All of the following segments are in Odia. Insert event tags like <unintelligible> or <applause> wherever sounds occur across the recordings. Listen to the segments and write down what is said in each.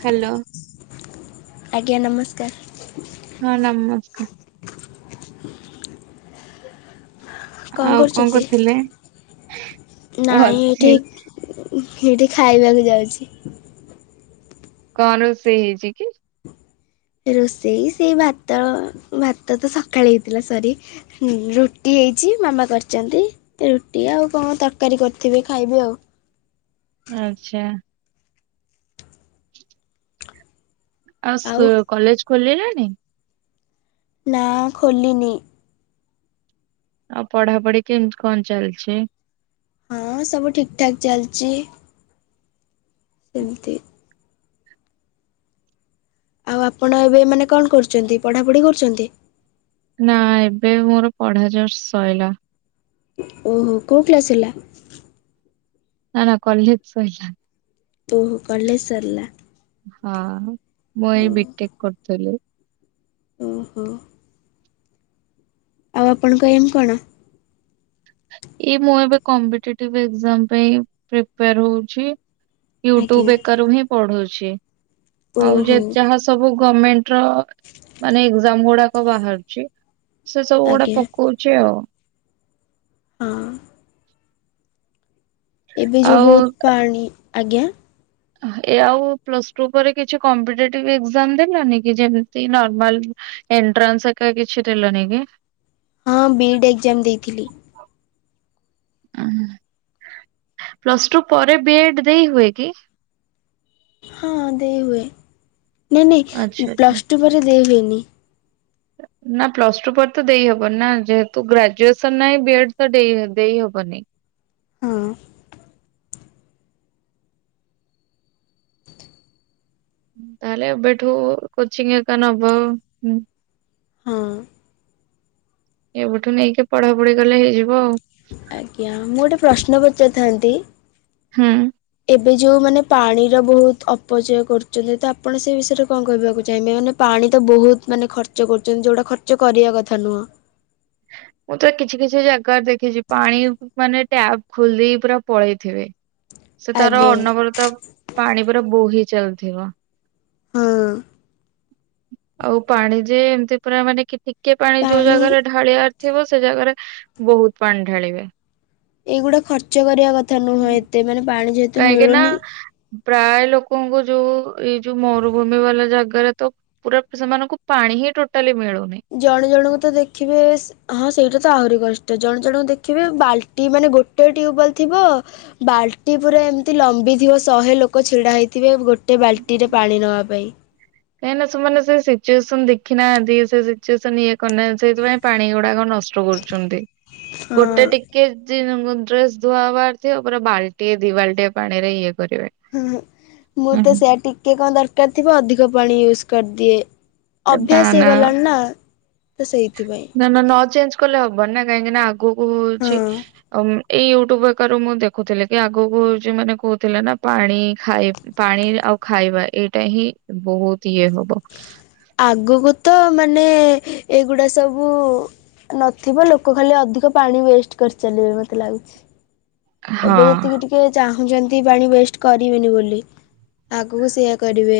ହ୍ୟାଲୋ। ଆଜ୍ଞା ନମସ୍କାର। ହଁ ନମସ୍କାର। କଣ ଆଉ କରୁଛନ୍ତି କରୁଥିଲେ? ନାଇଁ ବସିଛି ଏଠି ସେଇଠି ଖାଇବାକୁ ଯାଉଛି। କଣ ରୋଷେଇ ହେଇଚି କି? ରୋଷେଇ ସେଇ ଭାତ ଭାତ ତ ସକାଳେ ହେଇଥିଲା ସରି ରୁଟି ହେଇଛି ମାମା କରିଛନ୍ତି। ରୁଟି ଆଉ କଣ ତରକାରୀ କରିଥିବେ ଖାଇବି ଆଉ। ଆଚ୍ଛା। ଆଉ ସ କଲେଜ ଖୋଲିଗଲାଣି? ନା ଖୋଲିିନି। ଆଉ ପଢାପଢି କେମିତି କଣ ଚାଲିଛି? ହଁ ସବୁ ଠିକ ଠାକ ଚାଲିଛି। ସେମିତି ଆଉ ଆପଣ ଏବେ ମାନେ କଣ କରୁଛନ୍ତି ପଢ଼ାପଢ଼ି କରୁଛନ୍ତି? ନା ଏବେ ମୋର ପଢା ଜଷ୍ଟ ସ‌ଇଲା । ଓହୋ କୋଉ କ୍ଲାସ୍ ହେଲା? ନା ନା କଲେଜ ସ‌ଇଲା। ଓହୋ କଲେଜ ସ‌ରିଲା। ହଁ ମୁଁ ଏଇ ବି ଟେକ୍ କରୁଥିଲି। ଓ ହୋ। ଆଉ ଆପଣଙ୍କ ଏମ୍ କଣ? ଏ ମୁଁ ଏବେ କମ୍ପିଟେଟିବ ଏକଯାମ ପାଇଁ ପ୍ରିପେଆର ହ‌ଉଚି। ଆଜ୍ଞା। ୟୁଟ୍ୟୁବ ଏକ ର ହିଁ ପଢୁଛି ଆଉ ଓହୋ ଯଦି ଯେ ଯାହା ସବୁ ଗମେଣ୍ଟ ର ମାନେ ଏକଜାମ ଗୁଡାକ ବାହାରୁଛି ସେ ସବୁ ଗୁଡା ଆଜ୍ଞା ପକଉଛି ଆଉ। ହଁ। ଏବେ ଯୋଉ ଆଉ ବହୁତ ପାଣି ଆଜ୍ଞା ଏ ଆଉ ପ୍ଲସ୍ ଟୁ ପରେ କିଛି କମ୍ପିଟେଟିଭ ଏଗ୍ଜାମ୍ ଦେଲନି କି ଯେମିତି ନର୍ମାଲ ଏଣ୍ଟ୍ରାନ୍ସ ଏକା କିଛି ଦେଲନି କି? ହଁ ବିଇଡ୍ ଏଗ୍ଜାମ୍ ଦେଇଥିଲି। ହ ପ୍ଲସ୍ ଟୁ ପରେ ବି ଏଡ ଦେଇ ହୁଏ କି? ହଁ ଦେଇ ହୁଏ। ନାଇଁ ନାଇଁ ଆଚ୍ଛା ଆଚ୍ଛା। ପ୍ଲସ ଟୁ ପରେ ଦେଇ ହୁଏନି। <inaudible> ନା ପ୍ଲସ ଟୁ ପରେ ତ ଦେଇହବନି ନା ଯେହେତୁ ଗ୍ରାଜୁଏସନ ନାହିଁ ବି ଏଡ ତ ଦେ ଦେଇ ଦେଇହବନି। ହଁ ତାହେଲେଏବେଠୁ କୋଚିଙ୍ଗ ହେଇକା ନବ ହୁଁ। ହଁ। ଏବେଠୁ ନେଇକି ପଢାପଢି କଲେ ହେଇଯିବ ଆଉ। ଆଜ୍ଞା ମୁଁ ଗୋଟେ ପ୍ରଶ୍ନ ପଚାରି ଥାନ୍ତି? ହୁଁ। ଏଇ ଯୋଉମାନେ ପାଣିର ବହୁତ ଅପଚୟ କରୁଛନ୍ତି। ତ ଆପଣ ସେ ବିଷୟରେ କଣ କହିବାକୁ ଚାହିଁବେ ମାନେ ପା ପାଣି ତ ବହୁତ ମାନେ ଖର୍ଚ୍ଚ କରୁଛନ୍ତି। ଯୋଉଟା ଖର୍ଚ୍ଚ କରିବା କଥା ନୁହଁ। <inaudible> ମୁଁ ତ କିଛି କିଛି ଜାଗାରେ ଦେଖିଛି। ପାଣି ମାନେ ଟ୍ୟାପ୍ ଖୋଲିଦେଇକି ପୁରା ପଳେଇଥିବେ। ସେ ତାର ଆଜ୍ଞା ଅନବରତ ପାଣି ପୁରା ବୋହି ଚାଲିଥିବ। ହଁ ଆଉ ପାଣି ଯେ ଏମତି ପୁରା ମାନେ କି ଟିକେ ପାଣି ଯୋଉ ଜାଗାରେ ଢାଳିବାର ଥିବ। ସେ ଜାଗାରେ ବହୁତ ପାଣି ଢାଳିବେ। ଏଇଗୁଡା ଖର୍ଚ୍ଚ କରିବା କଥା ନୁହଁ। ଏତେ ମାନେ ପାଣି ଯେହେତୁ କାହିଁକି ନା ମିଳୁନି ପ୍ରାୟ ଲୋକଙ୍କୁ ଯୋଉ ଏଇ ଯୋଉ ମରୁଭୂମି ବାଲା ଜାଗାରେ ତ ପୁରା ସେମାନଙ୍କୁ ପାଣି ପାଣି ହିଁ ଟୋଟାଲି ମିଳୁ ଜଣେ ଜଣଙ୍କୁ ତ ଦେଖିବେ ହଁ ସେଇଟା ତ ତ ଆହୁରି କଷ୍ଟ ଜଣେ ଜଣଙ୍କୁ ଦେଖିବେ ବାଲ୍ଟି ମାନେ ଗୋଟେ ଟ୍ୟୁବୱଲ ଥିବ। ବାଲ୍ଟି ପୁରା ଏମିତି ଲମ୍ବି ଥିବ ଶହେ ଲୋକ ଛିଡା ହେଇଥିବେ ଗୋଟେ ବାଲ୍ଟି ରେ ପାଣି ନବା ପାଇଁ କାହିଁକିନା ସେମାନେ ସେ ସିଚୁଏସନ ଦେଖିନାହାନ୍ତି। ସେ ସିଚୁଏସନ ଇଏ କରିନାହାନ୍ତି ସେଥିପାଇଁ ପାଣି ଗୁଡାକ ନ କଷ୍ଟ କରୁଚନ୍ତି ଗୋଟେ ହଁ ଟିକେ ଜି ଯୁ ଜୁନ୍ ଡ୍ରେସ ଧୁଆ ହବାର ଥିବ ପୁରା ବାଲ୍ଟି ଦିଇ ବାଲଟିଆ ପାଣିରେ ଇଏ କରିବେ। ହୁଁ ହୁ ମୁଁ ହୁଁ ତ ହୁଁ। ସେୟା ଟିକେ କଣ ଦରକାର ଥିବ ଅଧିକ ପାଣି ୟୁଜ୍ କରିଦିଏ। ବା ଅଭ୍ୟାସ ନା ହେଇଗଲାଣି ତ ସେଇଥିପାଇଁ। ନା ନା ନ ଚେଞ୍ଜ କଲେ ହବ ନି ନା। କାହିଁକିନା ଆଗକୁ ହଉଛି ହଁ ଏଇ ୟୁଟ୍ୟୁବ ହେକାରରୁ ମୁଁ ଦେଖୁଥିଲି କି ଆଗକୁ ହଉଛି ମାନେ <unintelligible> କହୁଥିଲେ ନା ପାଣି ଖାଇ ପାଣି ଆଉ ଖାଇବା ଏଇଟା ହିଁ ବହୁତ ଇଏ ହବ। <inaudible> ଆଗୁକୁ ତ ମାନେ ଏଇଗୁଡା ସବୁ ନଥିବ ଲୋକ ଖାଲି ଅଧିକ ପାଣି ୱେଷ୍ଟ କରି ଚାଲିବେ ମତେ ଲାଗୁଛି। ହଁ ଏବେ ଯେତିକି ଟିକେ ଚାହୁଁଛନ୍ତି ପାଣି ୱେଷ୍ଟ କରିବେନି ବୋଲି ଆଗୁକୁ ସେଇଆ କରିବେ।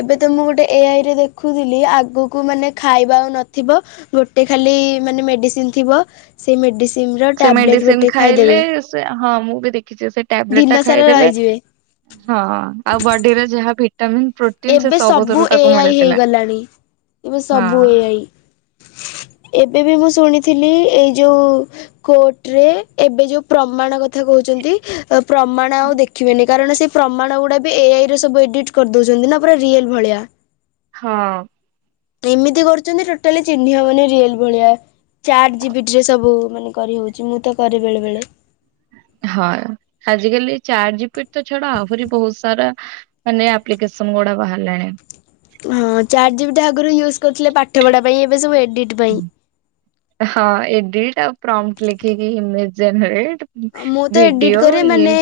ଏବେ ତ ମୁଁ ଗୋଟେ ଏ ଆଇ ରେ ଦେଖୁଥିଲି ଆଗୁକୁ ମାନେ ଖାଇବା ଆଉ ନଥିବ, ଗୋଟେ ଖାଲି କି ମାନେ ମେଡ଼ିସିନ୍ ଥିବ, ସେ ମେଡିସିନ ର ସେ ଟାବଲେଟ୍ ମେଡିସିନ ଗୋଟେ ଖାଇଲେ ଖାଇଦବେ। ସେ ହଁ ମୁଁ ବି ଦେଖିଛି ସେ ଟ୍ୟାବଲେଟ ଟା ଖାଇଦେଲେ ରହିଯିବେ। ହଁ ଆଉ ବଡିରେ ଯାହା ଭିଟାମିନ ପ୍ରୋଟିନ ସେ ଏବେ ସବୁ ସବୁଥିରୁ ଏ ତାକୁ ଆଇ ମିଳିଥିଲା ହେଇଗଲାଣି, ଏବେ ହଁ ସବୁ ଏ ଆଇ। ଏବେ ବି ମୁଁ ଶୁଣିଥିଲି ଏଇ ଯୋଉ କୋର୍ଟରେ ଏବେ ଯେଉଁ ପ୍ରମାଣ କଥା କହୁଛନ୍ତି ଏ ପ୍ରମାଣ ଆଉ ଦେଖିବେନି କାରଣ ସେଇ ପ୍ରମାଣ ଗୁଡା ବି ଏ ଆଇରେ ସବୁ ଏଡିଟ୍ କରିଦଉଛ <unintelligible> ନା ପୁରା ରିଏଲ ଭଳିଆ। ହଁ। ଏମିତି କରୁଚନ୍ତି ଟୋଟାଲି ଚିହ୍ନି ହବନି ରିଅଲ୍ ଭଳିଆ। ଚାଟ୍ ଜିପିଟିରେ ସବୁ ମାନେ କରିହଉଚି, ମୁଁ ତ କରେ ବେଳେ ବେଳେ। ହ। ହଁ ଆଜିକାଲି ଚାର ଜ ପି ତ ଛଡା ଆହୁରି ବହୁତ ସାରା ମାନେ ଆପ୍ଲିକେସନ ଗୋଟେ ବାହାରିଲାଣି। ହଁ ଚାର ଜିବ ଟା ଆଗରୁ ୟୁଜ କରିୁଥିଲେ ପାଠପଢା ପାଇଁ ଏବେ ସବୁ ଏଡିଟ୍ ପାଇଁ। ହଁ ଏଡିଟା ପ୍ରମଟ ଲେଖେ କି ହିମ ଜନ ମୁଁ ତ ଏଡିଟ୍ କରେ ମାନେ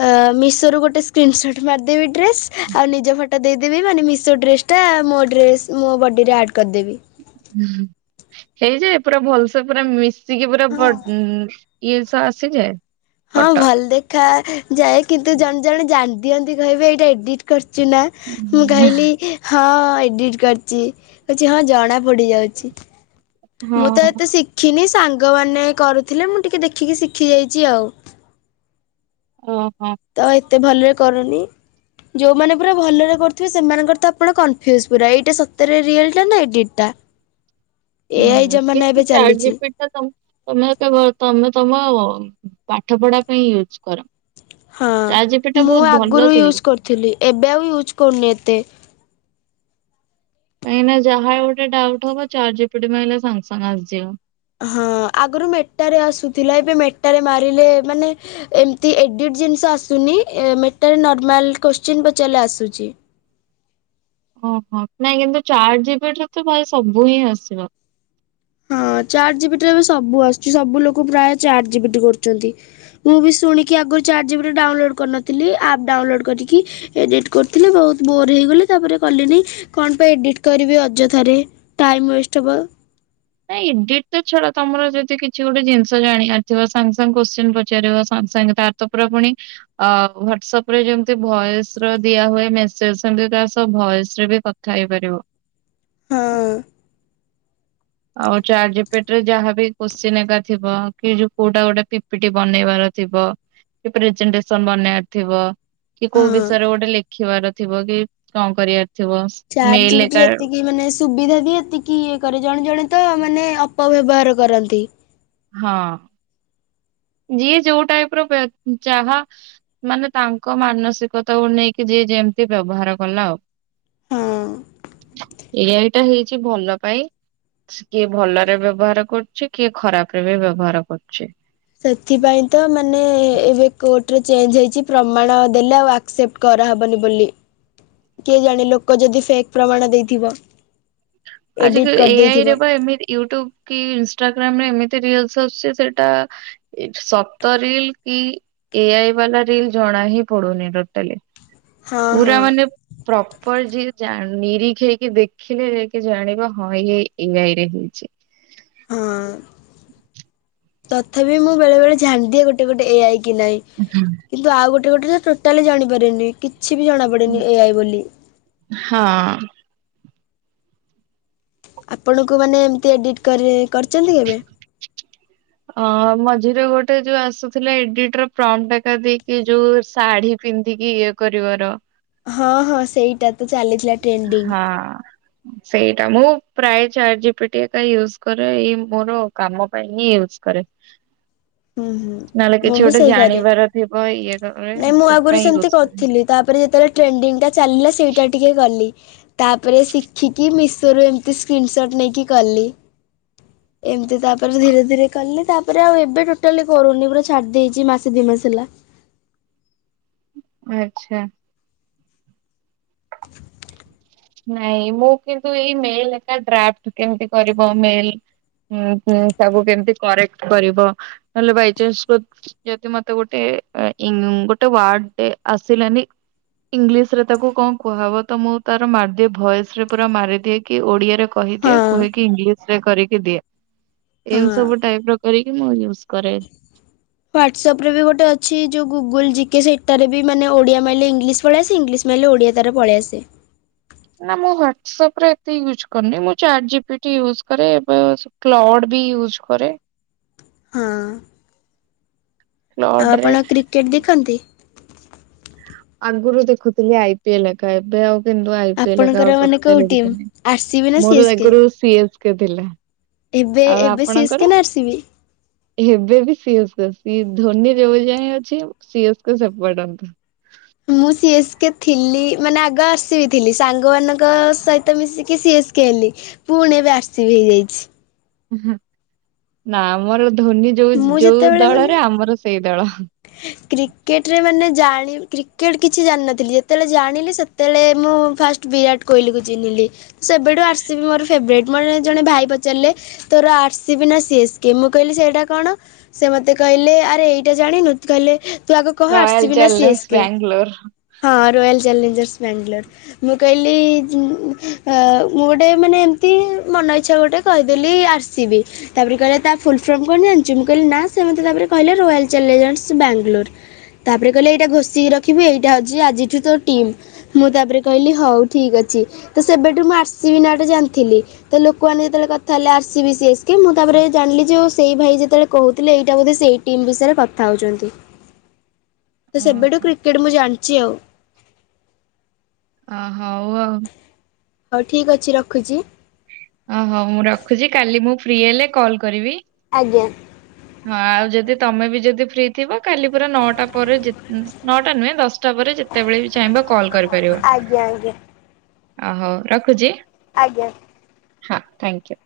ହଁ ମିଶୋରୁ ଗୋଟେ ସ୍କ୍ରିନ୍ସଟ୍ ମିଦେବି ଡ୍ରେସ୍ ଆଉ ନିଜ ଫଟୋ ଟା ଦେଇଦେବି ମାନେ ମିଶୋ ଡ୍ରେସଟା ମୋ ଡ୍ରେସ ମୋ ବଡିରେ ଆଡ୍ କରିଦେବି। ହେଇଯ ପୁରା ଭଲସେ ପୁରା ମିଶିକି ପୁରା ଇଏସ ଆସିଯାଏ। ହଁ ଭଲ ଦେଖ ଯାଏ, କିନ୍ତୁ ଜଣେ ଜଣେ ଜାଣି ଦିଅନ୍ତି କହିବେ ଏଇଟା ଏଡିଟ କରି ଚୁନା ମୁଁ କହିଲି ହଁ ଏଡିଟ କରିଛିଛି ହଁ ଜଣା ପଡି ଯାଉଛି। ହଁ ମୁଁ ତ ଏତେ ଶିଖିନି ସାଙ୍ଗମାନୋନ କରୁଥିଲେ ମୁଁ ଟିକେ ଦେଖିକି ଶିଖି ଯାଇଛି ଆଉ। ଓହୋ ତ ଏତେ ଭଲରେ କରୁନି। ଯୋଉମାନେ ପୁରା ଭଲରେ କରୁଥିବେ ସେମାନଙ୍କର ତ ଆପଣ କନଫ୍ୟୁଜ ପୁରା ଏଇଟା ସତରେ ରିୟାଲ ଟା ନା ଏଟ ଟା ଏଆଇ ହୁଁ କେ ଜମାନା ଏବେ ଚଜି ଚାଲିଛି ପି ତମ କେ ତମ ତ ପାଠ ପଢା ପାଇଁ ୟୁଜ କର। ହଁ ଚାଟ୍ ଜିପିଟି ଟା ମୁଁ ବହୁତ ଭଲ ଆଗରୁ ଥାଏ ୟୁଜ୍ କରିଥିଲି ଏବେ ଆଉ ୟୁଜ୍ କରୁନି ଏତେ କାହିଁକି ନା ଯାହା ଗୋଟେ ଡାଉଟ ହବ ଚାରଜପିଡି ମଲେ ସାଙ୍ଗେ ସାଙ୍ଗେ ଆସିଯିବ। ହଁ ଆଗରୁ ମେଟ ରେ ଆସୁଥିଲା ଏବେ ମେଟ ମଟାରେ ମାରିଲେ ମାନେ ଏମିତି ଏଡ଼ିଟ୍ ଜିନିଷ ଆସୁନି, ମେଟାରେ ନର୍ମାଲ୍ କୋଶ୍ଚିନ୍ ପଚଲ ଆସୁଛି। ଓହୋ ନାଇଁ କିନ୍ତୁ ଚାର ଜିବି ତ ଭାଇ ସବୁ ହିଁ ଆସିବ। ହ ଚାର ଜିବ ରେ ଏବେ ସବୁ ଆସୁଛି ସବୁ ଲୋକ ପ୍ରାୟ ଚାର ଜିବି କରୁଛନ୍ତି ମୁଁ ବି ଶୁଣି ଚାର୍ଜିବ ଡାଉନଲୋଡ କରିନଥିଲି ଆପ୍ ଡାଉନଲୋଡ୍ କରିକି ଏଡିଟ କରିଥିଲଥିଲେ ବହୁତ ବୋର ହେଇଗ ତାପରେ କଣ ପାଇଁ ଏଟ କରି ଅଯଥାରେ ଟାଇମ ୱାଷ୍ଟେ। ନାଇଁ ଏଡିଟ ତ ଛଡା ତମର ଯଦି କିଛି ଗୋଟେ ଜିନିଷ ଜାଣିବାରିଥିବ, ସାଙ୍ଗେ ସାଙ୍ଗେ କୋଶ୍ଚିନ୍ ପଚାରିବ ସାଙ୍ଗଙ୍ଗେ ସାଙ୍ଗେ ତରେ ପୁଣି ଅ ହଵାଟସଆପ ରେ ଯେମତି ଭୟସ ର ଦିଆ ହୁଏ, ମେସେଜ ସେ ଭୟସ ରେ ବି କଥା ହେଇପାରିବ। ହଁ ଆଉ ଚଜ ପେଟ ରେ ଯାହାବି କୋସିିନେଗା ଥିବ। କି ଯୋଉ କୋଉଟା ଗୋଟେ ପିପିଟି ବନେଇବାର ଥିବ। କି ପ୍ରେଜେଟେନ୍ସନ ବନେଇ ଥିବ। କି କୋଉ ହଁ। ବିଷୟରେ ଗୋଟେ ଲେଖିବାର ଥିବ କି କଣ କରିବାର ଥିବ। ମେ ଚାଟ୍ ଏଲେ ଜିପିଟି ଏକା ଏତିକି ମାନେ ସୁବିଧା ବି ଏତିକି ଇଏ କରେ ଜଣେ ଜଣେ ତ ମାନେ ଅପବ୍ୟବହାର କରନ୍ତି। ହଁ। ଯିଏ ଯୋଉ ଟାଇପ ର ଚାହା ମାନେ ତାଙ୍କ ମାନସିକତାକୁ ନେଇକି ଯିଏ ଯେ ଏମତି ବ୍ୟବହାର କଲା ଆଉ। ହଁ ଏଆ ଏଇଟା ହେଇଛି ଭଲ ପାଇଁ କିଏ ଭଲରେ ବ୍ୟବହାର କରୁଛି କିଏ ଖରାପ ରେ ବି ବ୍ୟବହାର କରୁଛି। ସେଥିପାଇଁ ତ ମାନେ ଏବେ କୋର୍ଟରେ ଚେଞ୍ଜ ହେଇଛି, ପ୍ରମାଣ ଦେଲେ ଆଉ ଆକ୍ସେପ୍ଟ ବି କିଏ ଜାଣେ ଲୋକ ଯଦି ଫ ପ୍ରମାଣ ଦେଇଥିବ। ଆଜିକା ଏଡିଟ୍ ଏଆଇ କରିଦେଇଥିବ। ରେ ବା ଏମିତି ୟୁଟ୍ୟୁବ କି ଇନଷ୍ଟାଗ୍ରାମ ରେ ଏମିତି ଛି ସେଟା ସପ୍ତ ରିଲ କି ଏଆଇ ବାଲା ରିଲ ଜଣା ହଁ ପଡୁନି, ଟୋଟାଳି ହଁ ହଁ ପୁରା ମାନେ ପ୍ରପର ଯିଏ ନିରଖ ହେଇକି ଦେଖିଲେ ଯକ ଜାଣିବା। ହଁ ଏ ଏଆଇରେ ହେଇଛି। ହଁ। ହଁ ତଥାପି ମୁଁ ବେଳେବେଳେ ଝାନଦିଏ ଗୋଟେ ଗୋଟେ ଏ ଆଇ କି ନାଇଁ। କିନ୍ତୁ ଆଉ ଗୋଟେ ଗୋଟେ ରେ ଟୋଟାଲି ଜାଣିପାରନି କି କିଛି ବି ଜଣାପଡେନି ଏ ଆଇ ବୋଲି। ହଁ। ଆପଣଙ୍କୁ ମାନେ ଏମତି ଏଡିଟ୍ କରି କରିଚନ୍ତି କେବେ? ଅ ମଝିରେ ଗୋଟେ ଯୋଉ ଆସୁଥିଲା ଏଡିଟର ଫ୍ରମ ଡାଟା ଦେଇକି ଯୋଉ ଶାଢୀ ପିନ୍ଧିକି ଇଏ କରିବ ର ହଁ ହଁ ସେଇଟାତ ଚାଲିଥିଲା ଟ୍ରେଡିଙ୍ଗ। ହଁ। ସେଇଟା ମୁଁ ପ୍ରାୟ ଚାରଜିପିଟି ଏକା ୟୁଜ୍ କରେ। ଏଇ ମୋର କାମ ପାଇଁ ହିଁ ୟୁଜ କରେ। ହୁଁ ହୁଁ ନଏଲେ ମୁଁ କିଛି ବି ଗୋଟେ ସେଇ କରେ। ଜାଣିବାର ଥିବ ଇଏ କବରେ ସେଥିପାଇଁ ୟୁଜ କରେ। ଟ୍ରେଣ୍ଡିଙ୍ଗ ଟା ଚାଲିଲା ସେଇଟା ଟିକେ ଗଲି। ତାପରେ ଶିଖିକି ମିଶୋରୁ ଏମତି ସ୍କ୍ରିନସଟ୍ ନେଇକି କଲି ଏମ ତି ତାପରେ ଧୀରେ ଧୀରେ କଲି ତାପରେ ଆଉ ଏବେ ଟୋ ଟାଲି କରୁନି ପୁରା ଛାଡଦେଚି ମାସେ ଦି ମାସେ ହେଲା। ଆଛା। ନାଇଁ ମୁଁ କିନ୍ତୁ ଏଇ ମେଲ ଏକା ଡ୍ରାଫଟ କେମତି କରିବ ମେଲ। ହୁଁ ହୁଁ ତାବୁ କେମତି କରେକ୍ଟ କରିବ ନଏଲେ ବାଇଚାନ୍ସ ସୋଚ ଦିଅନ୍ତି ମତେ ଗୋଟେ। ଏ ଆ ଇନୁ ଗୋଟେ ୱାର୍ଡଟେ ଆସିଳାନି। ଇଂଲି ରେ ତାକୁ କଣ କୁହାହବ ତ ମୁଁ ତା ମାରିଦିଏ ଭଏସରେ ପୁରା ମାରିଦେଇକି ଓଡିଆରେ କହିଦିଏ ହଁ କୁହେକି ଇଂଲିସ ସରେ କରିକି ଦିଏ। ଏମତି ହଁ। ସବୁ ଟାଇପର କରିକି ମୁଁ ୟୁଜ କରେ। ହ୍ଵାଟ୍ସଆପରେ ବି ଗୋଟେ ଅଛି ଯୋଉ ଗୁଗୁଲ ଜିକେ। ସେଟାରେ ବି ମାନେ ଓଡିଆ ମାଇେ ଇଂଲିଶ ପଲିଆସେ ଇଂଲିଶ ମାଇଲେ ଓଡ଼ିଆ ତାର ପଳିଆସେ। ହ ନା ମୁଁ ହ୍ଵାଟ୍ସଆପରେ ଏତେ ୟୁଜ କରନି ମୁଁ ଚାଟଜିପିଟି ୟୁଜ କରେ ଏବେ ସ୍ଲଡ଼ ବି ୟୁଜ କରେ। ହଁ। ଆଉ କ୍ଲଡ ରେ ଆପଣ କ୍ରିକେଟ ଦେଖନ୍ତି? ଆଗରୁ ଦେଖୁଥିଲି ଆଇ ପି ଏଲ ଏକା ଏବେ ଆଉ ବିମ୍ବୋ ଆଇ ପି ଏକା ଆପଣଙ୍କର ଆଉ ମାନେ କୋଉ ଟୋଟାଲି ଵି ଟିମ୍ ଦେଖୁନି ଆର ସି ବି ନା ସି ମୋର ଏସ୍ କେ? ଦେଖୁରୁ ସି ଏଚ କେଟିଲଟା। ଏବେ ଆଉ ଏବେ ସି ଏସ୍ କେ ଆପଣଙ୍କର ନା ଆର ସି ବି? ଏବେ ବି ସିଅସ ବେସ। ପି ଏଫ ଧୋନି ଯୋଉ ଯାଏଁ ଅଛି ସି ଏସକୁ ସପୋଟ। ମୁଁ ସିଏସ୍ କେ ଥିଲି ମାନେ ଆଗ ଆସିିଯାଇଥିଲି ସାଙ୍ଗମାନଙ୍କ ସହିତ ମିଶିକି ସିଏ ସ୍କେଲି ପୁଣି ଏବେ ଆର ସି ବି ହେଇଯାଇଚି। ଆହା ନା ଆମର ଧୋନି ଯୋଉ ମୁଁ ଯୋଉ ଯେତେବେଳେ ଦଳରେ ମାନେ ଆମର ସେଇ ଦଳ। କ୍ରିକେଟ୍ କିଛି ଜାଣିନଥିଲି ଯେତେବେଳେ ଜାଣିଲି ସେତେବେଳେ ମୁଁ ଫାଷ୍ଟ ବିରାଟ କୋଇଲିକୁ ଚିହ୍ନିଲି। ସେବେଠୁ ଆର ସିବି ମୋର ଫେବରେଟ। ମୋର ଜଣେ ଭାଇ ପଚାରିଲେ ତୋର ଆରସି ବିି ନା ସିଏସ୍ କେ ମୁଁ କଇ ସେଇଟା କଣ ସେ ମତେ କହିଲେ ଆରେ ଏଇଟା ଜାଣିନୁ। କହିଲେ ତୁ ଆଗ କହ ଆର ରୟାଲ ସିବି ନା C challenge S K. Bangalore. ହଁ ରୟାଲ ଚ୍ୟାଲେଞ୍ଜର୍ସ। ବ୍ୟାଙ୍ଗଲୋର ମୁଁ କଇଲି ଅ ମୁଁ ଗୋଟେ ମାନେ ଏମତି ମନ ଇଚ୍ଛା ଗୋଟେ କହିଦେଲି ଆର ସି ବି। ତାପରେ କଇଲେ ତା ଫୁଲ୍ଫର୍ମ କଣ ଜାନଚୁ? ମୁଁ କହିଲି ନା ସେ ମତେ ତାପରେ କହିଲେ ରୟାଲ ଚ୍ୟାଲେଞ୍ଜର୍ସ। ସେ ବ୍ୟାଙ୍ଗଲୋର ତାପରେ କହିଲେ ଏଇଟା ଘୋଷିକି ରଖିବି ଏଇଟା ହୋଉଛି ଆଜିଠୁ ତୋ ଟିମ୍। ମୁଁ ତାପରେ କଇଲି ହଉ ଠିକ୍ ଅ ଚି ତ ସେବେଠୁ ମୁଁ ଆର ସି ବି ନାଁଟା ଜାନଥିଲି। ତ ଲୋକମାନେ ଯେତେବେଳେ କଥା ହେଲେ R C B C S K ମୁଁ ତା ପରେ ଜାଣିଲି ଯେ ସେଇ ଭାଇ ଯେତେବେଳେ କହୁଥିଲେ ଏଇଟା ବୋଧ ସେଇ ଟିମ୍ ବିଷୟରେ କଥା ହୋଉଛନ୍ତି। ତ ସେବେଠୁ ଓହୋ କ୍ରିକେଟ ମୁଁ ଜାନଚି ଆଉ। ଅ ହଉ ଆଉ। ହଉ ଠିକ ଅଛି ରଖୁଚି। ଫ୍ରୀ ହେଲେ କଲ୍ କରିବି। ଆ <unintelligible> ହଁ ଆଉ ଯଦି ତମେ ବି ଯଦି ଫ୍ରି ଥିବ କାଲି ପୁରା ନଅଟା ପରେ ନଅଟା ନୁହେଁ ଦଶଟା ଯେତେବେଳେ ବି ଚାହିଁବ କଲ କରିପାରିବ ଆଜ୍ଞା ଆଜ୍ଞା ହଉ ରଖୁଛି। ଆଜ୍ଞା ହଁ ଥ୍ୟାଙ୍କୟୁ